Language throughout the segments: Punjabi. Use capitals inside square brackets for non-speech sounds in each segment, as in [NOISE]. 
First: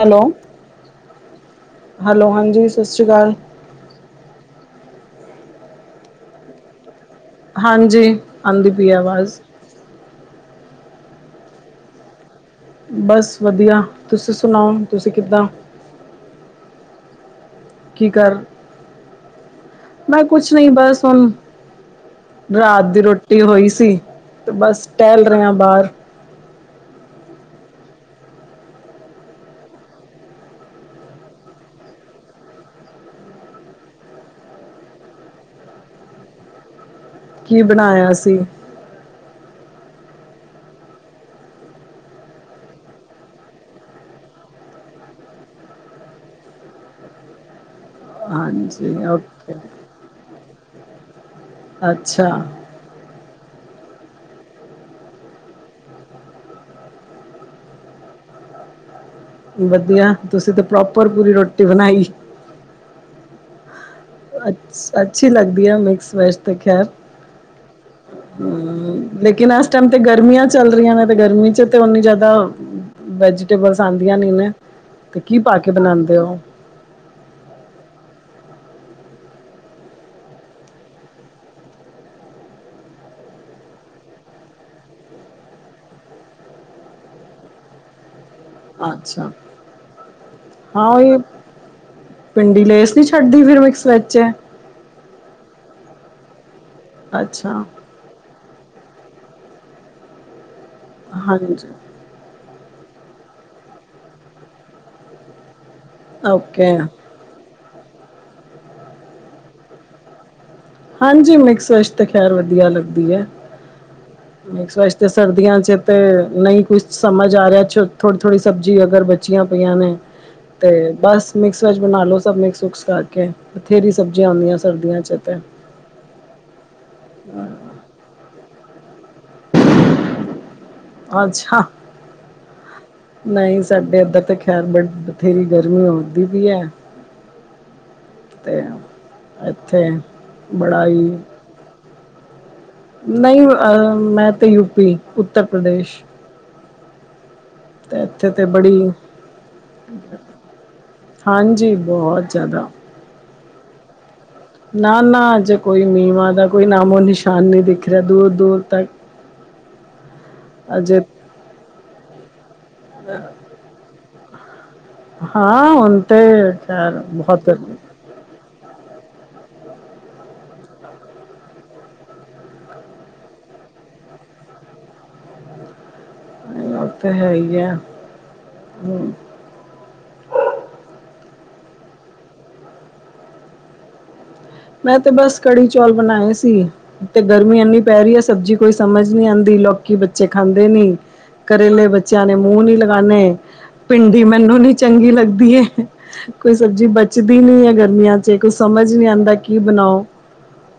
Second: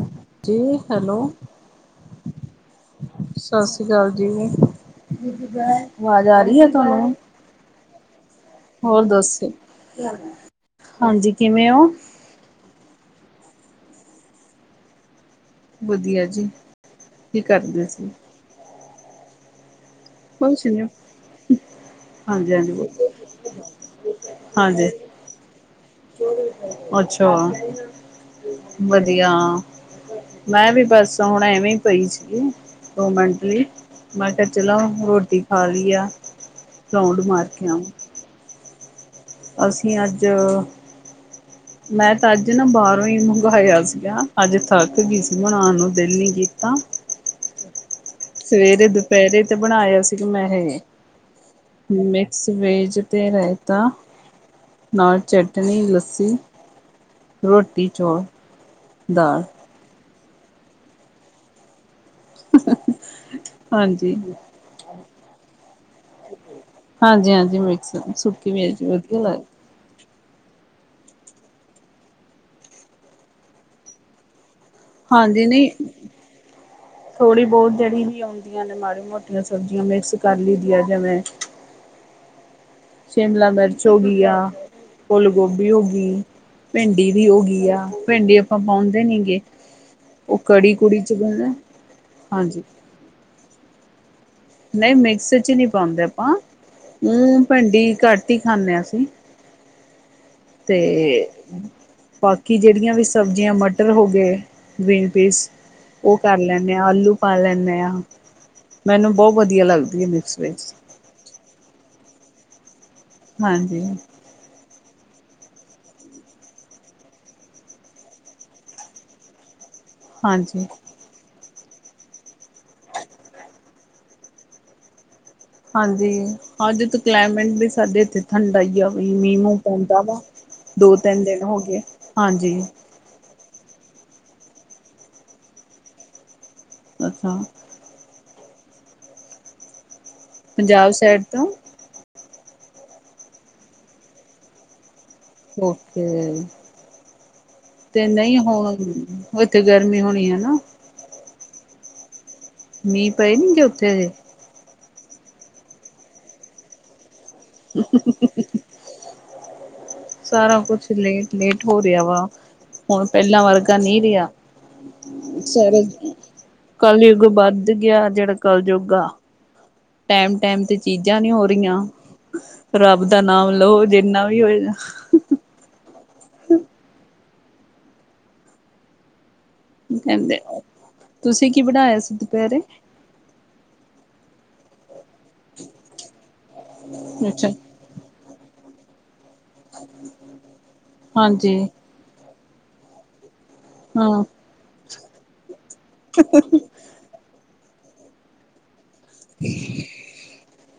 ਹੈਲੋ, ਜੀ ਹੈਲੋ ਹੈਲੋ ਹਾਂਜੀ ਸਸ਼੍ਰੀ ਕਾਲ। ਸਸ੍ਰੀ ਕਾਲ ਜੀ, ਆਵਾਜ਼ ਆ ਰਈ ਐ ਤੁਆਨੂੰ? ਹਾਂਜੀ, ਆਂਦੀ ਪਈ ਐ ਆਵਾਜ਼। ਹਾਂਜੀ ਕਿਵੇਂ ਓ? ਬਸ ਵਦੀਆ, ਤੁਸੀਂ ਸੁਣਾਓ ਤੁਸੀਂ ਕਿੱਦਾਂ? ਵਦੀਆ ਜੀ, ਕੀ ਕਰਦੇ ਕੀ ਸੀ? ਕਰ ਮੈਂ ਕੁਛ ਨਈਂ ਬਸ ਹੁਣ ਹਾਂਜੀ ਰਾਤ ਹਾਂਜੀ ਦੀ ਰੋਟੀ ਹੋਈ ਸੀ ਤੇ ਬਸ ਹਾਂਜੀ ਟੈਲ ਰਏ ਆਂ ਬਾਰ। ਅੱਛਾ, ਵਦੀਆ। ਮੈਂ ਵੀ ਬਸ ਹੁਣ ਐਵੇਂ ਈ ਪਈ ਸੀਗੀ, ਦੋ ਮਿੰਟ ਲਈ, ਮੈਂ ਕਿਆ ਚਲੋ ਰੋਟੀ ਖਾ ਲਈ ਆ, [UNINTELLIGIBLE] ਕੀ ਆਵਾਂ ਬਣਾਇਆ ਸੀ? ਅਸੀਂ ਅੱਜ ਮੈਂ ਤਾਂ ਅੱਜ ਨਾ ਬਾਹਰੋਂ ਹੀ ਮੰਗਵਾਇਆ ਸੀਗਾ ਅੱਜ ਥੱਕ ਗਈ ਸੀ ਬਣਾਉਣ ਨੂੰ ਦਿਲ ਨ ਕੀਤਾ ਸਵੇਰੇ ਹਾਂਜੀ ਦੁਪਹਿਰੇ ਓਕੇ ਤੇ ਬਣਾਇਆ ਸੀਗਾ ਮੈਂ ਇਹ ਅੱਛਾ ਮਿਕਸ ਵੇਜ ਅਤੇ ਰਾਇਤਾ ਨਾਲ ਚਟਣੀ ਲੱਸੀ ਰੋਟੀ ਚੌਲ ਦਾਲ ਵਧੀਆ ਤੁਸੀਂ ਤਾਂ ਪ੍ਰੋਪਰ ਪੂਰੀ ਰੋਟੀ ਬਣਾਈ [UNINTELLIGIBLE] ਅੱਛੀ ਲੱਗਦੀ ਹੈ ਮਿਕਸ ਵੈਜ ਤੇ ਖੈਰ ਹਾਂਜੀ ਹਾਂਜੀ ਅੱਛ ਸੁੱੱਕੀ ਵੀ ਜ ਵਧੀਆ ਲੱਗਦੀ ਲੇਕਿਨ ਇਸ ਟਾਈਮ ਤੇ ਗਰਮੀਆਂ ਚੱਲ ਰਹੀਆਂ ਨੇ ਤੇ ਗਰਮੀ ' ਤਾਂ ਉਨੀ ਜ਼ਿਆਦਾ ਵੈਜੀਟੇਬਲਸ ਆਉਂਦੀਆਂ ਨਹੀਂ ਨਾ ਹਾਂਜੀ ਨਹੀਂ ਥੋੜ੍ਹੀ ਬਹੁਤ ਜਿਹੜੀ ਵਿ ਆਉਂਦੀਆਂ ਨੇ ਮਾੜੀ ਮੋਟੀਆਂ ਸਬਜ਼ੀਆਂ ਮਿਕਸ ਕਰ ਲਈਦੀ ਹੈ ਜਿਵੇਂ ਸ਼ਿਮਲਾ ਮਿਰਚ ਹੋਗਿਆ ਫੁੱਲ ਗੋਭੀ ਹੋਗਈ ਭਿੰਡੀ ਵੀ ਹੋ ਗਈ ਆ ਭਿੰਡੀ ਆਪਾਂ ਪਾਉਂਦੇ ਅੱਛਾ ਨੇੀਗੇ ਉਹ ਕੜੀ ਹਾਂ ਕੁੜੀ ਚ ਉਹੀ ਪੈਂਦਾ ਹਾਂਜੀ ਪਿੰਡੀ ਲੇਸ ਛੱਡਦੀ ਫਿਰ ਮਿਕਸ ਵਿੱਚ ਨਹੀਂ ਮਿਕਸ ਚ ਨਹੀਂ ਪਾਉਂਦੇ ਆਪਾਂ ਉਹ ਅੱਛਾ ਭੰਡੀ ਘੱਟ ਹੀ ਖਾਂਦੇ ਹ ਅਸੀਂ ਅਤੇ ਹਾਂਜੀ ਬਾਕੀ ਜਿਹੜੀਆਂ ਵੀ ਸਬਜ਼ੀਆਂ ਮਟਰ ਹੋ ਗਏ ਬੀਨ ਪੀਸ ਉਹ ਕਰ ਓਕੇ ਲੈਂਦੇ ਹਾਂ ਆਲੂ ਪਾ ਲੈਂਦੇ ਹਾਂ ਮੈਨੂੰ ਬਹੁਤ ਵਧੀਆ ਲੱਗਦੀ ਹੈ ਮਿਕਸ ਵੈਜ ਹਾਂਜੀ ਮਿਕਸਸ਼ ਤੇ ਖੈਰ ਵਧੀਆ ਲੱਗਦੀ ਹੈ ਹਾਂਜੀ ਮਿਕਸ ਵੈਜ ਤੇ ਸਰਦੀਆਂ ਚ ਤੇ ਨਹੀਂ ਕੁਛ ਸਮਝ ਆ ਰਿਹਾ ਥੋੜੀ ਥੋੜ੍ਹੀ ਸਬਜ਼ੀ ਅਗਰ ਬਚ ਬੱਚਿਆਂ ਪਈਆਂ ਨੇ ਹਾਂਜੀ ਤੇ ਬਸ ਮਿਕਸ ਵੈੱਜ ਬਣਾ ਲਓ ਸਭ ਮਿਕਸ ਉਕਸ ਕਰਕੇ ਬਥੇਰੀ ਸਬਜ਼ੀਆਂ ਆਉਂਦੀਆਂ ਸਰਦੀਆਂ 'ਚ ਅਤੇ ਹਾਂਜੀ ਹਾਂ ਜੇਤੇ ਕਲਾਈਮੇਟ ਵੀ ਸਾਡੇ ਇੱਥੇ ਠੰਡਾ ਹੀ ਆ ਮੀਂਹ ਮੂੰਹ ਪੈਂਦਾ ਵਾ ਦੋ ਤਿੰਨ ਦਿਨ ਹੋ ਅੱਛਾ ਗਏ ਹਾਂਜੀ ਨਹੀਂ ਸਾਡੇ ਇੱਧਰ ਤਾਂ ਖੈਰ ਬੜ ਬਥੇਰੀ ਗਰਮੀ ਉਦੀ ਵੀ ਹੈ ਅੱਛਾ ਤੇ ਆ ਇੱਥੇ ਬੜਾ ਪੰਜਾਬ ਹੀ ਸਾਈਡ ਤੋਂ ਨਹੀਂ ਅਹ ਮੈਂ ਤੇ ਯੂਪੀ ਉੱਤਰ ਪ੍ਰਦੇਸ਼ ਓਕੇ ਤੇ ਨਹੀਂ ਹੁਣ ਉੱਥੇ ਗਰਮੀ ਹੋਣੀ ਹੈ ਨਾ ਹਾਂਜੀ ਬਹੁਤ ਜ਼ਿਆਦਾ ਮੀਂਹ ਪਏ ਨੀ ਜੇ ਉੱਥੇ ਦੇ ਨਾ ਨਾ ਅੱਜ ਕੋਈ ਮੀ ਮਾਂ ਦਾ ਕੋਈ ਨਾਮੋ ਨਿਸ਼ਾਨ ਨੀ ਦਿਖ ਰਿਹਾ ਦੂਰ ਦੂਰ ਤੱਕ ਸਾਰਾ ਕੁਛ ਅਜੇ ਲੇਟ ਲੇਟ ਹੋ ਰਿਹਾ ਵਾ ਹੁਣ ਪਹਿਲਾਂ ਵਰਗਾ ਨਹੀਂ ਰਿਹਾ ਹਾਂ ਸਾਰਾ ਹੁਣ ਤੇ ਖੈਰ ਕਲਯੁੱਗ ਬਹੁਤ ਵੱਧ ਗਰਮੀ ਗਿਆ ਜਿਹੜਾ ਕਲਯੁੱਗ ਆ ਟੈਮ ਟਾਈਮ ਤੇ ਚੀਜ਼ਾਂ ਨੀ ਹੋ ਰਹੀਆਂ ਰੱਬ ਦਾ ਨਾਮ ਲਓ ਜਿੰਨਾ ਵੀ ਹੋਏ ਉਹ ਤੇ ਹੈ ਹੀ ਆ ਹਮ ਕਹਿੰਦੇ ਤੁਸੀਂ ਕੀ ਬਣਾਇਆ ਸੀ ਦੁਪਹਿਰੇ ਮੈਂ ਤੇ ਬਸ ਕੜੀ ਚੌਲ ਬਣਾਏ ਸੀ ਤੇ ਅੱਛਾ ਗਰਮੀ ਇੰਨੀ ਪੈ ਰਹੀ ਹੈ ਸਬਜ਼ੀ ਕੋਈ ਸਮਝ ਨੀ ਆਉਂਦੀ ਲੋਕੀ ਬੱਚੇ ਖਾਂਦੇ ਨੀ ਹਾਂਜੀ ਘਰੇਲੇ ਬ ਬੱਚਿਆਂ ਨੇ ਮੂੰਹ ਨੀ ਲਗਾਨੇ ਭਿੰਡੀ ਹਾਂ। ਮੈਨੂੰ ਨੀ ਚੰਗੀ ਲੱਗਦੀ ਏ ਕੁਛ ਸਬਜ਼ੀ ਬਚਦੀ ਨੀ ਹੈ ਗਰਮੀਆਂ ਚ। ਕੁਝ ਸਮਝ ਨੀ ਆਉਂਦਾ ਕੀ ਬਣਾਓ।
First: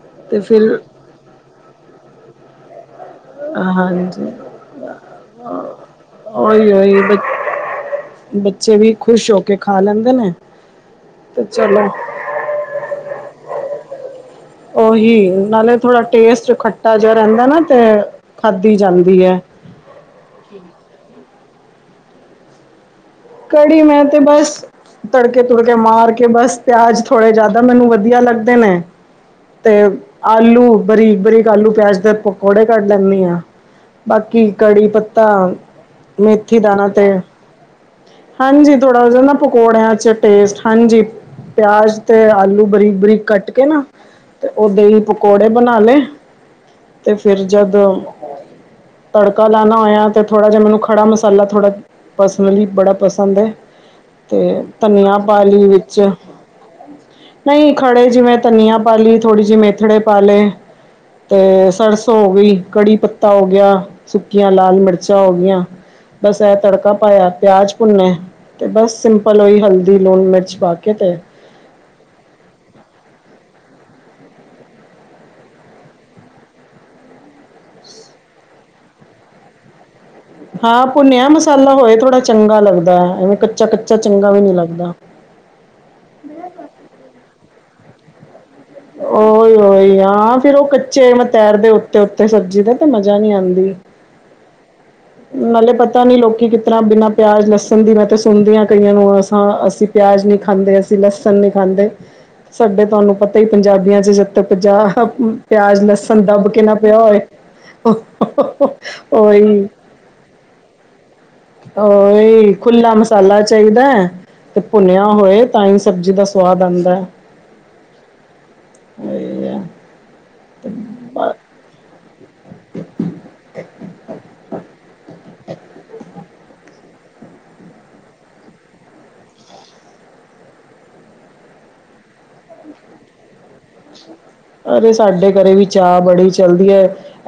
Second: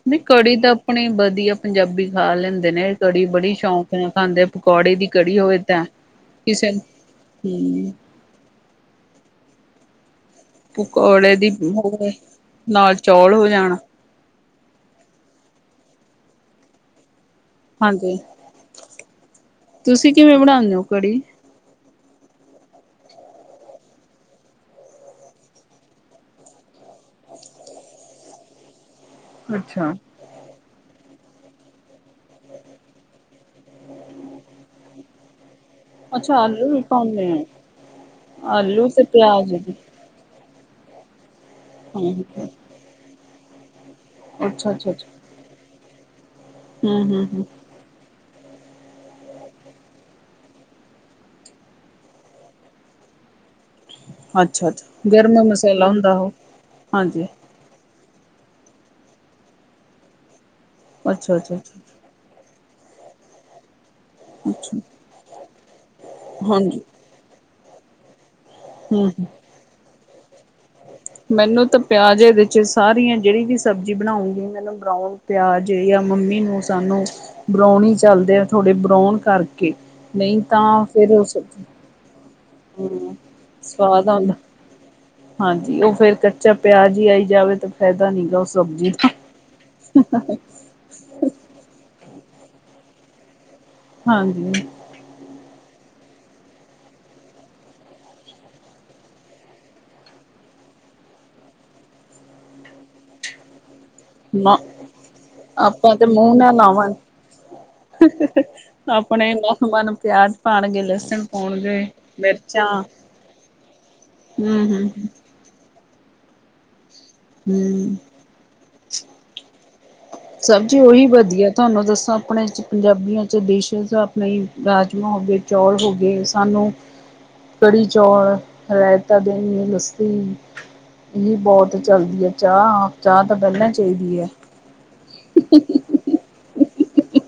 ਨਹੀਂ ਤੇ ਕੜੀ ਫਿਰ ਤਾਂ ਆਪਣੀ ਵਧੀਆ। ਪੰਜਾਬੀ ਖਾ ਲੈਂਦੇ ਨੇ ਕੜੀ ਬੜੀ ਸ਼ੌਂਕ ਨਾਲ ਹਾਂਜੀ ਖਾਂਦੇ। ਪਕੌੜੇ ਦੀ ਕੜੀ ਹੋਵੇ ਤਾਂ ਉਹੀ ਕਿਸੇ ਨੂੰ ਉਹੀ ਬ ਹੂ ਬੱਚੇ ਵੀ ਖੁਸ਼ ਹੋ ਕੇ ਖਾ ਲੈਂਦੇ ਨੇ ਪਕੌੜੇ ਤੇ ਦੀ ਚਲੋ ਹੋਵੇ। ਨਾਲ ਚੌਲ ਹੋ ਜਾਣ ਉਹੀ ਨਾਲੇ ਥੋੜਾ ਟੇਸਟ ਖੱਟਾ ਜਿਹਾ ਰਹਿੰਦਾ ਨਾ ਹਾਂਜੀ ਖਾਂਦੀ ਜਾਂਦੀ ਏ ਤੁਸੀਂ ਕਿਵੇਂ ਬਣਾਉਂਦੇ ਹੋ ਕੜੀ? ਕੜੀ ਮੈਂ ਤੇ ਬਸ ਤੜਕੇ ਤੂੜਕੇ ਮਾਰ ਕੇ ਬਸ। ਪਿਆਜ ਥੋੜ੍ਹੇ ਜਿਆਦਾ ਮੈਨੂੰ ਵਧੀਆ ਲੱਗਦੇ ਨੇ ਤੇ ਅੱਛਾ ਆਲੂ ਬਰੀਕ -ਬਰੀਕ ਆਲੂ- ਪਿਆਜ ਦੇ ਪਕੌੜੇ ਕੱਢ ਲੈਂਦੀ ਹਾਂ ਬਾਕੀ ਕੜੀ- ਪੱਤਾ ਅੱਛਾ ਮੇਥੀ ਆਲੂ ਵੀ ਦਾਣਾ ਤੇ ਪਾਉਂਦੇ ਆ ਹਾਂਜੀ ਆਲੂ ਥੋੜਾ ਤੇ ਹੋ ਜਾਂਦਾ ਪਿਆਜ ਵੀ ਪਕੌੜਿਆਂ ਚ ਟੇਸਟ ਹਾਨਜੀ। ਪਿਆਜ ਤੇ ਆਲੂ ਬਰੀਕ -ਬਰੀਕ ਕੱਟ ਕੇ ਨਾ ਤੇ ਉਹ ਅੱਛਾ ਅੱਛਾ ਦਹੀਂੱਕ ਅੱਛਾ ਪਕੌੜੇ ਬਣਾ ਲਏ। ਹਮ ਤੇ ਹਮ ਫਿਰ ਹਮ ਜਦ ਤੜਕਾ ਲਾਉਣਾ ਹੋਇਆ ਤੇ ਥੋੜ੍ਹਾ ਜਿਹਾ ਮੈਨੂੰ ਖੜਾ ਮਸਾਲਾ ਥੋੜਾ ਲਈ ਬੜਾ ਪਸੰਦ ਹੈ। ਤੇ ਅੱਛਾ ਅੱਛਾ ਧਨੀਆ ਗਰਮ ਪਾ ਲਈ ਮਸਾਲਾ ਵਿੱਚ ਹੁੰਦਾ ਉਹ ਹਾਂਜੀ ਨਹੀਂ ਖੜੇ। ਜਿਵੇਂ ਧਨੀਆ ਪਾ ਲਈ। ਥੋੜ੍ਹੀ ਜਿਹੀ ਮੇਥੜੇ ਪਾ ਲਏ ਅੱਛਾ ਅੱਛਾ ਤੇ ਅੱਛਾ ਸਰਸੋਂ ਹੋ ਗਈ। ਕੜੀ ਪੱਤਾ ਹੋ ਗਿਆ। ਸੁੱਕੀਆਂ ਅੱਛਾ ਲਾਲ ਮਿਰਚਾਂ ਮਿਰਚਾਂ ਹੋ ਗਇਆ। ਬਸ ਇਹ ਹਾਂਜੀ ਤੜਕਾ ਪਾਇਆ। ਪਿਆਜ ਭੁੰਨੇ ਤੇ ਬਸ ਹਮ ਸਿੰਪਲ ਉਹੀ ਹਲਦੀ ਹਲਦੀ, ਲੂਣ, ਮਿਰਚ ਪਾ ਕੇ ਤੇ ਮੈਨੂੰ ਤਾਂ ਪਿਆਜ਼ ਇਹਦੇ ਚ, ਸਾਰੀਆਂ ਜਿਹੜੀ ਵੀ ਸਬਜ਼ੀ ਬਣਾਉਂਗੀ। ਮੈਨੂੰ ਬਰਾਊਨ ਪਿਆਜ਼ ਜਾਂ ਮੰਮੀ ਨੂੰ ਸਾਨੂੰ ਬਰਾਉਣੀ ਚੱਲਦੇ ਆ ਥੋੜੇ ਬਰਾਉਣ ਕਰਕੇ ਨਹੀਂ ਤਾਂ ਹਾਂ ਫਿਰ ਭੁੰਨਿਆ ਉਸ ਮਸਾਲਾ ਹੋਏ ਥੋੜ੍ਹਾ ਚੰਗਾ ਲੱਗਦਾ ਹੂੰ ਹੈ। ਐਵੇਂ ਕੱਚਾ- ਕੱਚਾ ਸਵਾਦ ਚੰਗਾ ਆਉਂਦਾ ਵੀ ਨਹੀਂ ਲੱਗਦਾ ਹਾਂਜੀ ਉਹ ਫੇਰ ਕੱਚਾ ਪਿਆਜ ਈ ਆਈ ਜਾਵੇ ਤਾਂ ਫਾਇਦਾ ਨੀ ਗਾ ਉਹ ਸਬਜ਼ੀ ਦਾ ਓਹੀ- ਓਹੀ ਆਂ ਫੇਰ ਉਹ ਕੱਚੇ ਏਵੇ ਤੈਰਦੇ ਉੱਤੇ- ਉੱਤੇ ਸਬਜ਼ੀ ਦਾ ਤੇ ਮਜ਼ਾ ਨਹੀਂ ਆਉਂਦੀ ਹਾਂਜੀ ਨਾਲੇ ਪਤਾ ਨੀ। ਲੋਕੀ ਕਿਸ ਤਰ੍ਹਾਂ ਬਿਨਾਂ ਪਿਆਜ, ਲਸਣ ਦੀ ਮੈਂ ਤੇ ਸੁਣਦੀ ਹਾਂ ਕਈਆਂ ਨੂੰ ਅਸੀਂ ਪਿਆਜ ਨੀ ਖਾਂਦੇ। ਅਸੀਂ ਲਸਣ ਨੀ ਖਾਂਦੇ। ਸਾਡੇ ਤੁਹਾਨੂੰ ਪਤਾ ਈ ਪੰਜਾਬੀਆਂ ਚ ੱ ਤੇ ਨਾ ਪਿਆਜ ਆਪਾਂ ਤੇ ਲਸਣ ਮੂੰਹ ਦੱਬ ਕੇ ਨਾ ਲਾਵਣ ਪਿਆ ਹੋਏ ਆਪਣੇ ਨੋ ਉਹੀ ਮਨ ਪਿਆਜ ਪਾਉਣਗੇ। ਲਸਣ ਪਾਉਣਗੇ ਉਹੀ ਮਿਰਚਾਂ ਖੁੱਲਾ ਮਸਾਲਾ ਚਾਹੀਦਾ ਹੈ। ਤੇ ਹੂੰ ਹੂੰ ਭੁੰਨਿਆ ਹੋਏ ਤਾਂ ਹੀ ਸਬਜ਼ੀ ਦਾ ਸਵਾਦ ਆਉਂਦਾ ਹੂ ਅਹੀ [UNINTELLIGIBLE] ਸਬਜ਼ੀ ਉਹੀ ਵਧੀਆ। ਤੁਹਾਨੂੰ ਦੱਸਾ ਆਪਣੇ ਚ ਪੰਜਾਬੀਆਂ ਚ ਡਿਸ਼ਿਜ਼। ਆਪਣੇ ਰਾਜਮਹ ਹੋ ਗਏ। ਚੌਲ ਹੋ ਗਏ। ਸਾਨੂੰ ਕੜੀ- ਚੌਲ। ਰਾਇਤਾ, ਦਈ, ਲੱਸੀ ਇਹ ਬਹੁਤ ਚੱਲਦੀ ਹੈ। ਚਾਹ- ਚਾਹ ਤਾਂ ਪਹਿਲਾਂ ਚਾਹੀਦੀ ਐ। ਅਰੇ ਸਾਡੇ ਘਰੇ ਵੀ ਚਾਅ ਬੜੀ ਚੱਲਦੀ ਐ।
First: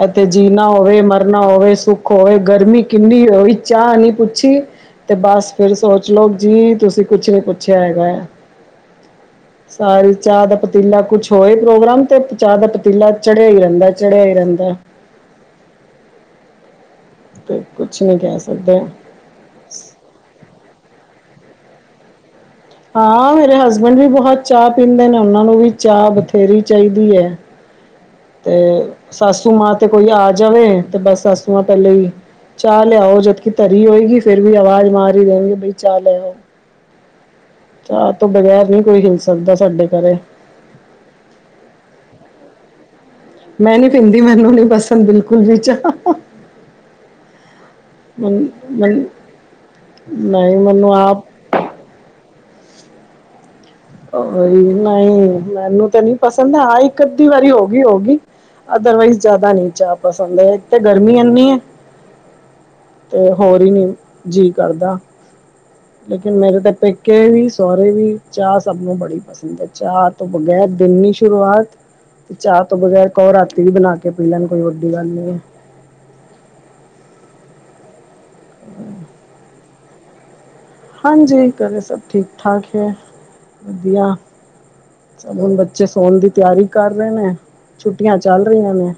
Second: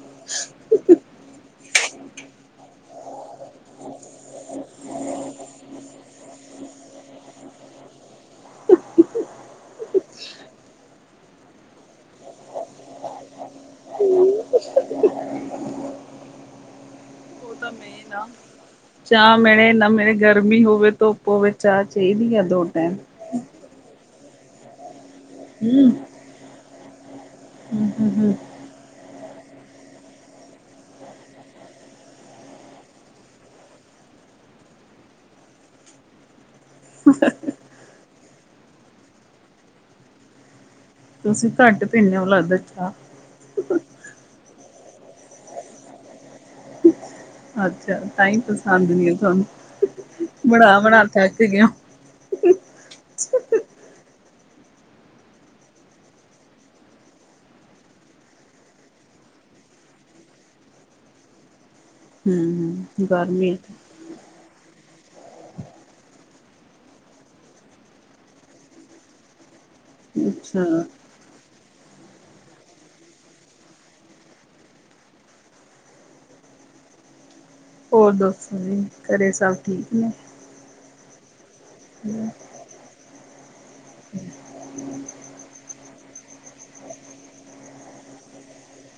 ਇੱਥੇ ਜੀਣਾ ਹੋਵੇ। ਮਰਨਾ ਹੋਵੇ ਸੁੱਖ ਖੋਏ ਗਰਮੀ ਕਿੰਨੀ ਹੋਈ। ਚਾਹ ਨੀ ਪੁੱਛੀ ਤੇ ਬਸ ਫਿਰ ਸੋਚ ਲੋਓ ਜੀ। ਤੁਸੀਂ ਕੁਛ ਨੀ ਪੁੱਛਿਆ ਹੈਗਾ ਆ [UNINTELLIGIBLE] ਘਰ ਚਾਹ ਦਾ ਪਤੀਲਾ ਕੁਝ ਹੋਰ ਹੀ ਪ੍ਰੋਗਰਾਮ ਤੇ ਚਾਹ ਦਾ ਪਤੀਲਾ ਚੜ੍ਹਿਆ ਹੀ ਰਹਿੰਦਾ ਚੜਿਆ ਹੀ ਰਹਿੰਦਾ ਉਹ ਤੇ ਤਾਂ ਕੁਛ ਮੇਨ ਨੀ ਆ ਕਹਿ ਸਕਦੇ ਚਾਹ ਮਿਲੇ ਨਾ ਮਿਲੇ ਗਰਮੀ ਹੋਵੇ, ਧੁਪ ਹੋਏ, ਚਾਹ ਚਾਹੀਦੀ ਹੈ ਦੋਨੋ ਹਾਂ ਮੇਰੇ ਹਸਬੈਂਡ ਵੀ ਬਹੁਤ ਚਾਹ ਪੀਂਦੇ ਨੇ, ਉਹਨਾਂ ਨੂੰ ਵੀ ਚਾਹ ਬਥੇਰੀ ਚਾਹੀਦੀ ਹੈ। ਹੂ- ਹੂ-ਹੂ ਤੇ ਸਸੂ ਮਾਂ ਤੇ ਕੋਈ ਆ ਜਾਵੇ ਤੇ ਬਸ ਸਸੂ ਮਾਂ ਪਹਿਲੇ ਹੀ। ਚਾਹ ਲਿਆਓ ਜਦਕਿ ਧਰੀ ਹੋਏਗੀ ਫਿਰ ਵੀ ਆਵਾਜ਼ ਮਾਰ ਈ ਦੇਣਗੇ ਬਈ ਚਾਹ ਲਿਆਓ। [UNINTELLIGIBLE] ਚਾਹ ਤੋਂ ਬਗੈਰ ਨਹੀਂ ਕੋਈ ਹਿਲ ਸਕਦਾ ਸਾਡੇ ਘਰੇ। ਤੁਸੀਂ ਘੱਟ ਪੀਦੇ ਓ? ਲੱਗਦੈ ਚਾਹ। ਮੈਂ ਨੀ ਪੀਂਦੀ ਮੈਨੂੰ ਨਹੀ ਪਸੰਦ ਬਿਲਕੁਲ ਵੀ ਚਾਹ। [UNINTELLIGIBLE] ਅੱਛਾ ਤਾਂਹੀ ਮਨ ਪਸੰਦ ਮਨ ਨੀ ਆ ਤੁਹਾਨੂੰ। ਨਹੀਂ ਮੈਨੂੰ ਬਣਾ-ਬਣਾ ਆਪ ਕੇ ਭਿੰਡੀਆ ਔਹੀ ਨਹੀਂ ਮੈਨੂੰ ਤਾਂ ਨੀ ਪਸੰਦ ਹਾਂ ਇੱਕ ਅੱਧੀ ਵਾਰੀ ਹੋ ਗਈ ਹੋ ਗਈ। ਅਦਰਵਾਈਜ਼ ਜ਼ਿਆਦਾ ਨੀ ਚਾਹ ਪਸੰਦ ਇਥੇ ਗਰਮੀ ਐਨੀ ਏ। ਹਮ ਤੇ ਗਰਮੀ ਹੋਰ ਈ ਨੀ। ਜੀ ਕਰਦਾ। ਲੇਕਿਨ ਮੇਰੇ ਤੇ ਪੇਕੇ ਵੀ, ਸਹੁਰੇ ਵੀ ਚਾਹ ਸਭ ਨੂੰ ਬੜੀ ਪਸੰਦ ਐ ਚਾਹ ਤੋਂ ਬਗੈਰ ਅੱਛਾ ਦਿਨ ਸ਼ੁਰੂਆਤ ਚਾਹ ਤੋਂ ਬਗ਼ੈਰ ਕਹੋ ਰਾਤੀ ਵੀ ਬਣਾ ਕੇ ਪੀ ਲੈਣ ਕੋਈ ਵੱਡੀ ਗੱਲ ਨੀ ਹੈ। ਹੋਰ ਦਸੋ ਜੀ ਘਰੇ ਸਭ ਠੀਕ ਨੇ? ਹਾਂਜੀ ਘਰੇ ਸਭ ਠੀਕ -ਠਾਕ ਐ ਵਦੀਆ। ਚਲੋ ਬੱਚੇ ਸੋਣ ਦੀ ਤਿਆਰੀ ਕਰ ਰਹੇ ਨੇ ਛੁੱਟੀਆਂ ਚੱਲ ਰਹੀਆਂ ਨੇ।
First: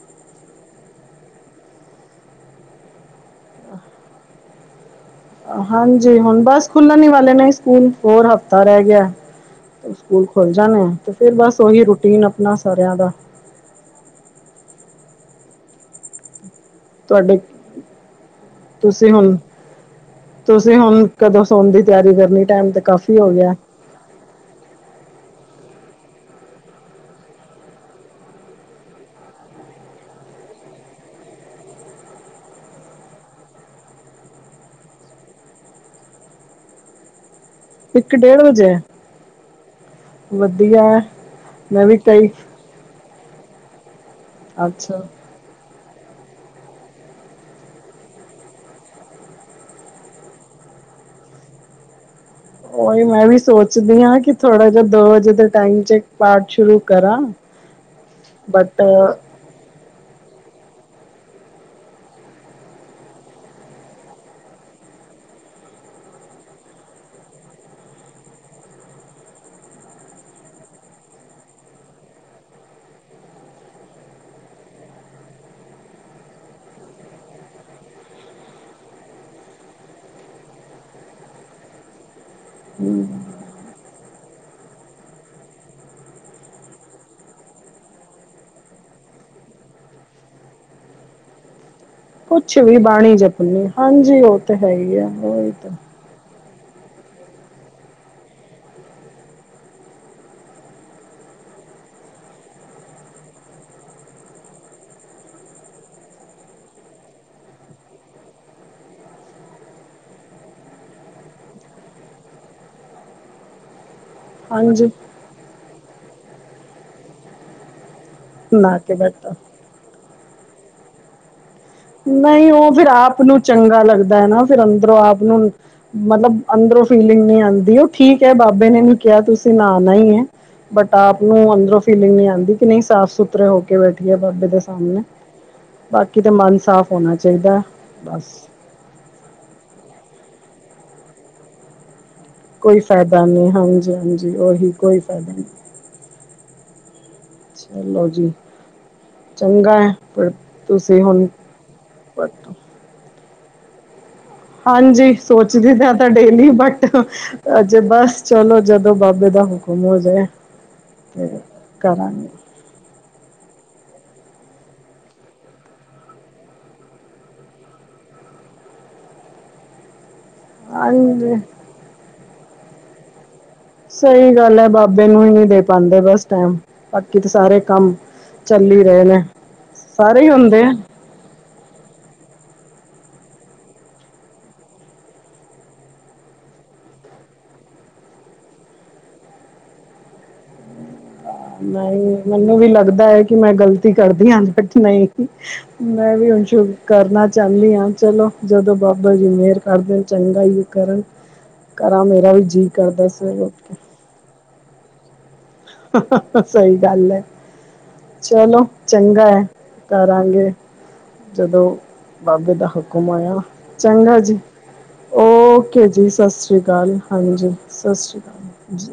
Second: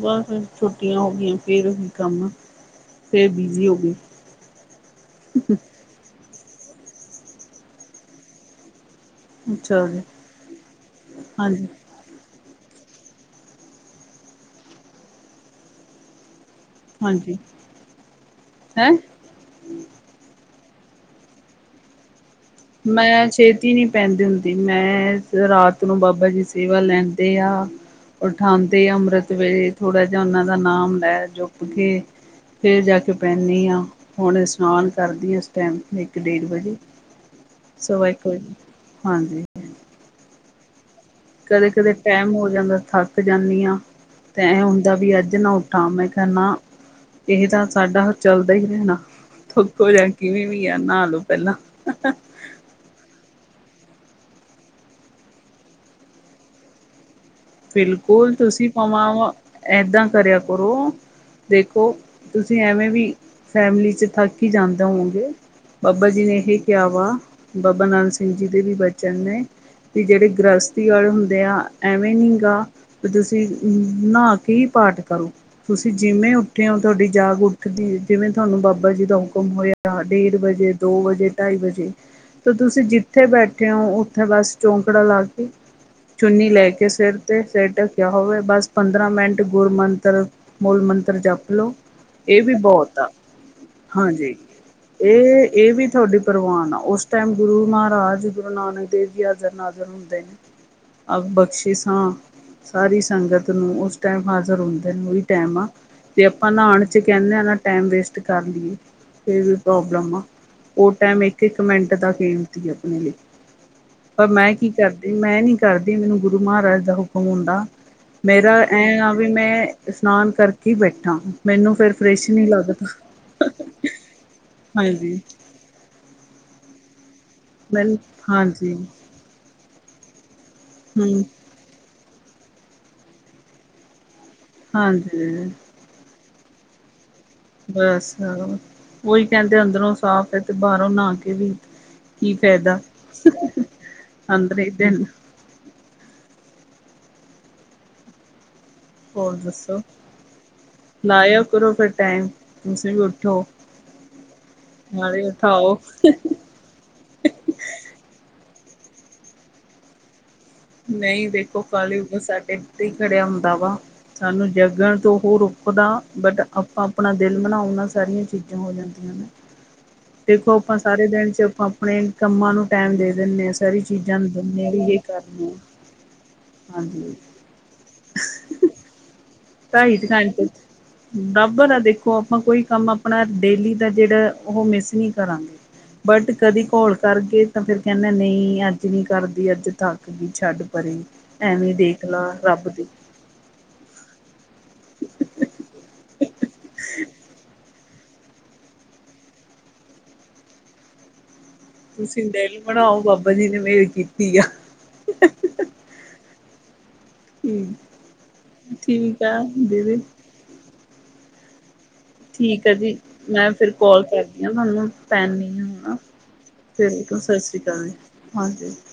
ਬਸ ਛੁੱਟੀਆਂ ਹੋ ਗਈਆਂ ਫੇਰ ਉਹੀ ਕੰਮ ਆ। ਫਿਰ ਬਿਜ਼ੀ ਹੋ ਗਏ। ਹਾਂਜੀ ਹੁਨ ਬਸ ਖੁੱਲਣ ਈ ਵਾਲੇ ਨੇ ਸਕੂਲ ਹੋਰ ਹਫ਼ਤਾ ਰਹਿ ਗਿਐ। ਅੱਛਾ ਜੀ ਸਕੂਲ ਖੁੱਲ ਜਾਣ ਤੇ ਫਿਰ ਬਸ ਹਾਂਜੀ ਓਹੀ ਰੂਟੀਨ ਆਪਣਾ ਸਾਰਿਆਂ ਦਾ। ਹਾਂਜੀ ਤੁਹਾਡੇ। ਹੈਂ ਤੁਸੀਂ ਹੁਨ ਤੁਸੀਂ ਹੁਣ ਕਦੋਂ ਸੋਣ ਦੀ ਤਿਆਰੀ ਕਰਨੀ ਟਾਈਮ ਤੇ ਕਾਫੀ ਮੈਂ ਹੋ ਗਿਐ? ਛੇਤੀ ਨਹੀਂ ਪੈਂਦੀ ਹੁੰਦੀ ਮੈਂ ਰਾਤ ਨੂੰ ਬਾਬਾ ਜੀ ਸੇਵਾ ਲੈਂਦੇ ਹੁੰਦੇ ਆ। ਉਠਾਨਤੇ ਅੰਮ੍ਰਿਤ ਵੇਲੇ ਥੋੜਾ ਜਿਹਾ ਉਹਨਾਂ ਦਾ ਨਾਮ ਲੈ ਜੋਪ ਕੇ। ਫਿਰ ਜਾ ਕੇ ਪੈਂਨੀ ਆ ਹੁਣ ਇਸ਼ਨਾਨ ਕਰਦੀ ਆ ਉਸ ਟਾਈਮ ਇੱਕ -ਡੇਢ ਵਜੇ। ਸਵਾ ਇੱਕ ਇਕ ਵ ਡੇਢ ਵਜੇ ਹਾਂਜੀ। ਵਧੀਆ। ਮੈਂ ਕਦੇ-ਕਦੇ ਵੀ ਕਈ ਟੈਮ ਹੋ ਜਾਂਦਾ ਥੱਕ ਜਾਂਨੀ ਆ ਤੇ ਐਹ ਹੁੰਦਾ ਅੱਛਾ ਵੀ ਅੱਜ ਕਿ ਨਾ ਉੱਠਾ ਮੈਂ ਕਿਹਾ ਨਾ। ਇਹ ਤਾਂ ਸਾਡਾ ਚੱਲਦਾ ਹੀ ਰਹਿਣਾ। ਥੋੱਕੋ ਜਾ ਕਿਵੇਂ ਵੀ ਆ ਨਾ ਲਓ ਪਹਿਲਾਂ। ਉਹੀ ਮੈਂ ਵੀ ਸੋਚਦੀ ਆ ਕਿ ਥੋੜਾ ਜਿਹਾ ਦੋ ਵਜੇ ਦੇ ਟਾਈਮ 'ਚ ਪਾਠ ਸ਼ੁਰੂ ਕਰਾਂ। ਬਿਲਕੁਲ ਤੁਸੀਂ ਬਟ ਭਵਾਂਵਾ ਏਦਾਂ ਕਰਿਆ ਕਰੋ ਦੇਖੋ ਤੁਸੀਂ ਐਵੇਂ ਵੀ ਫੈਮਿਲੀ 'ਚ ਥੱਕ ਹੀ ਜਾਂਦੇ ਹੋਂਗੇ। ਬਾਬਾ ਜੀ ਨੇ ਇਹ ਕਿਹਾ ਵਾ ਬਾਬਾ ਨੰਦ ਸਿੰਘ ਜੀ ਦੇ ਵੀ ਬਚਨ ਨੇ। ਕੀ ਜੇੜ੍ਹੇ ਗ੍ਰਹਸਤੀ ਵਾਲੇ ਹੁੰਦੇ ਯਾਂ ਅਵੇ ਨੀ ਨਾ ਤੁਸੀਂ ਨਹਾ ਕੇ ਹੀ ਪਾਠ ਕਰੋ। ਤੁਸੀਂ ਜਿਵੇਂ ਉੱਠੇ ਹੋ ਤੁਹਾਡੀ ਜਾਗ ਉੱਠਦੀ ਏ। ਜਿਵੇਂ ਤੁਹਾਨੂੰ ਬਾਬਾ ਜੀ ਦਾ ਹੁਕਮ ਹੋਇਆ। ਡੇਢ ਵਜੇ, ਦੋ ਵਜੇ, ਢਾਈ ਵਜੇ। ਤਾਂ ਤੁਸੀਂ ਜਿੱਥੇ ਬੈਠੇ ਹੋ, ਉੱਥੇ ਬਸ ਚੌਂਕੜਾ ਲਾ ਕੇ, ਚੁੰਨੀ ਲੈ ਕੇ ਸਿਰ ਤੇ ਸਿਰ ਢੱਕਿਆ ਹੋਵੇ। ਬਸ ਪੰਦਰਾਂ ਮਿੰਟ ਗੁਰ ਮੰਤਰ, ਮੂਲ ਮੰਤਰ ਜਪ ਲਓ। ਇਹ ਵੀ ਕੁਛ ਬਹੁਤ ਆ। ਬਾਣੀ ਜਪਣੀ ਹਾਂਜੀ। ਉਹ ਤੇ ਹੈ ਹੀ ਆ ਇਹ- ਉਹੀ ਤਾਂ ਇਹ ਵੀ ਤੁਹਾਡੀੇ ਪਰਵਾਨ ਅ, ਉਸ ਟਾਈਮ ਗੁਰੂ ਮਹਾਰਾਜ, ਗੁਰੂ ਨਾਨਕ ਦੇਵ ਜੀ ਹਾਜ਼ਰ -ਨਾਜ਼ਰ ਹੁੰਦੇ ਨੇ। ਅ, ਬਖਸ਼ਿਸਾ। ਸਾਰੀ ਸੰਗਤ ਨੂੰ, ਉਸ ਟਾਈਮ ਹਾਜ਼ਰ ਹੁੰਦੇ ਨੇ ਉਹੀ ਟਾਈਮ ਆ। ਤੇ ਆਪਾਂ ਨਹਾਉਣ 'ਚ ਕਹਿੰਦੇ ਹਾਂ ਨਾ, ਟਾਈਮ ਵੇਸਟ ਕਰ ਲਈਏ, ਇਹ ਵੀ ਪ੍ਰੋਬਲਮ ਆ। ਉਹ ਟਾਈਮ ਇੱਕ -ਇੱਕ ਮਿੰਟ ਦਾ ਕੀਮਤੀ ਆਪਣੇ ਲਈ। ਪਰ ਮੈਂ ਕੀ ਹਾਂਜੀ ਕਰਦੀ, ਮੈਂ ਨੀ ਕਰਦੀ ਮੈਨੂੰ ਗੁਰੂ ਮਹਾਰਾਜ ਦਾ ਹੁਕਮ ਹੁੰਦਾ। ਮੇਰਾ ਬਣਾ ਐ ਕੇ ਆ, ਵੀ ਬੈਠਾ ਮੈਂ ਇਸ਼ਨਾਨ ਕਰਕੇ ਬੈਠਾ। ਮੈਨੂੰ ਫਿਰ ਫਰੈਸ਼ ਨਹੀਂ, ਉਹ ਲੱਗਦਾ। ਫਿਰ ਆਪ ਨੂੰ ਚੰਗਾ ਲੱਗਦਾ ਹੈ। ਨਾ ਫਿਰ ਅੰਦਰੋਂ ਹਾਂਜੀ ਆਪ ਨੂੰ ਮਤਲਬ ਅੰਦਰੋਂ ਫੀਲਿੰਗ ਨੀ ਆਉਂਦੀ। ਉਹ ਮੈਨੂੰ ਠੀਕ ਹੈ ਬਾਬੇ ਹਾਂਜੀ ਨੇ ਨਹੀਂ ਕਿਹਾ ਤੁਸੀਂ ਨਾਉਣਾ ਹੀ ਹੈ। ਬਟ ਆਪ ਹੂੰ ਨੂੰ ਅੰਦਰੋਂ ਫੀਲਿੰਗ ਨਹੀਂ ਆਉਂਦੀ ਕਿ ਨਹੀਂ ਸਾਫ਼ -ਸੁਥਰੀ ਸੁੱਥਰੇ ਹੋ ਕੇ ਬੈਠਿਏ ਬਾਬੇ ਦੇ ਸਾਹਮਣੇ। ਹਾਂਜੀ ਬਾਕੀ ਤੇ ਮਨ ਸਾਫ਼ ਹੋਣਾ ਚਾਹੀਦਾ। ਬਸ, ਉਹੀ ਕਹਿੰਦੇ ਅੰਦਰੋਂ ਸਾਫ਼ ਹੈ ਤੇ ਬਾਹਰੋਂ ਨਹਾ ਕੇ ਵੀ ਕੋਈ ਫਾਇਦਾ ਨੀ। ਹਾਂਜੀ- ਹਾਂਜੀ। ਅੰਦਰ ਹੀ ਉਹੀ ਕੋਈ ਦਿਨ ਫਾਇਦਾ ਨੀ। ਚਲੋ ਜੀ। ਹੋਰ ਚੰਗਾ ਦੱਸੋ ਹੈ। ਫ਼ਿਰ ਤੁਸੀਂ ਹੁਣ ਲਾਇਆ ਕਰੋ ਫਿਰ ਟਾਈਮ ਤੁਸੀਂ ਵੀ ਉੱਠੋ। ਹਾਂਜੀ। ਨਾਲੇ ਸੋਚਦੀ ਉਠਾਓ। ਤਾਂ ਡੇਲੀ ਬਟ ਬਸ ਚਲੋ, ਜਦੋਂ ਬਾਬੇ ਦਾ ਹੁਕਮ ਹੋ ਜਾਏ। ਨਹੀਂ ਫਿਰ ਦੇਖੋ, ਕਲਯੁੱਗ ਤਾਂ ਕਰਾਂਗੇ ਸਾਡੇ ਉੱਤੇ ਹੀ ਖੜਿਆ ਹੁੰਦਾ ਵਾ। ਸਾਨੂੰ ਜਗਣ ਤੋਂ ਉਹ ਰੋਕਦਾ, ਬਟ ਆਪਾਂ ਆਪਣਾ ਦਿਲ ਬਨਾਓਨਾਂ ਸਾਰੀਆਂ ਚੀਜ਼ਾਂ ਹੋ ਜਾਣ। ਹ। [INAUDIBLE] ਦੇਖੋ ਆਪਾਂ ਸਾਰੇ ਦਿਨ ਹਾਂਜੀ ਚ' ਆਪਾਂ ਆਪਣੇ ਕੰਮਾਂ ਨੂੰ ਟਾਈਮ ਦੇ ਦਿੰਦੇ ਹਾਂ। ਸਾਰੀ ਚੀਜ਼ਾਂ ਨੂੰ ਸਹੀ ਗੱਲ ਦਿੰਦੇ ਹੈ ਹਾਂ, ਵੀ ਬਾਬੇ ਕਰ। ਨੂੰ ਨਹੀਂ ਦੇ ਪਾਉਂਦੇ ਬਸ ਟਾਈਮ, ਬਾਕੀ ਤਾਂ ਸਾਰੇ ਕੰਮ ਚੱਲ ਹੀ ਰਹੇ ਨੇ। ਕਹੀ ਸਾਰੇ ਹੀ ਘਣਟੇ। ਹੁੰਦੇ ਆ [UNINTELLIGIBLE] ਬਰਾਬਰ ਆ ਦੇਖੋ ਆਪਾਂ ਕੋਈ ਕੰਮ ਆਪਣਾ ਡੇਲੀ ਦਾ ਜਿਹੜਾ ਉਹ ਮਿਸ ਨਹੀਂ ਕਰਾਂਗੇ। ਬਟ ਕਦੇ ਘੋਲ ਕਰਕੇ ਤਾਂ ਫਿਰ ਕਹਿੰਦੇ ਨਹੀਂ ਅੱਜ ਨਹੀਂ ਕਰਦੀ, ਅੱਜ ਥਕ ਛੱਡ। ਪਰੇ। ਐਵੇਂ ਦੇਖ ਨਹੀਂ ਲਾ ਮੈਨੂੰ ਵੀ ਰੱਬ ਦੀ ਲੱਗਦਾ ਹੈ। ਕਿ ਮੈਂ ਗਲਤੀ ਕਰਦੀ ਹਾਂ। ਬਟ ਨਹੀਂ, ਮੈਂ ਵੀ ਹੁਣ ਸ਼ੁਰੂ ਕਰਨਾ ਚਾਹੁੰਦੀ ਹਾਂ। ਚਲੋ। ਜਦੋਂ ਬਾਬਾ ਜੀ ਮੇਹਰ ਕਰ ਦੇਨ ਚੰਗਾ ਹੀ ਹੈ ਕਰਨ। ਕਰਾਂ, ਤੁਸੀਂ ਮੇਰਾ ਵੀ ਜੀਅ ਕਰਦਾ ਸਵੇਰੇ ਉੱਠਕੇ ਠੀਕ ਆ। ਹਾਂ- ਹਾਂ। ਸਹੀ ਗੱਲ ਹੈ। ਚਲੋ, ਠੀਕ ਚੰਗਾ ਆ ਹੈ। ਦੀਦੀ ਕਰਾਂਗੇ, ਜਦੋਂ ਬਾਬੇ ਦਾ ਠੀਕ ਆ ਜੀ ਹੁਕਮ ਹੋਇਆ। ਮੈਂ ਫਿਰ ਕਾਲ ਚੰਗਾ ਜੀ। ਕਰਦੀ ਹਾਂ ਤੁਹਾਨੂੰ ਪੈਣੀ ਆ ਓਕੇ ਹਨਾ। ਜੀ, ਸਤਿ ਸ਼੍ਰੀ ਅਕਾਲ। ਠੀਕ ਆ ਸਤਿ ਹਾਂਜੀ। ਸ਼੍ਰੀ ਅਕਾਲ। ਸਤਿ ਜੀ, ਸ਼੍ਰੀ ਹਾਂਜੀ। ਅਕਾਲ ਜੀ।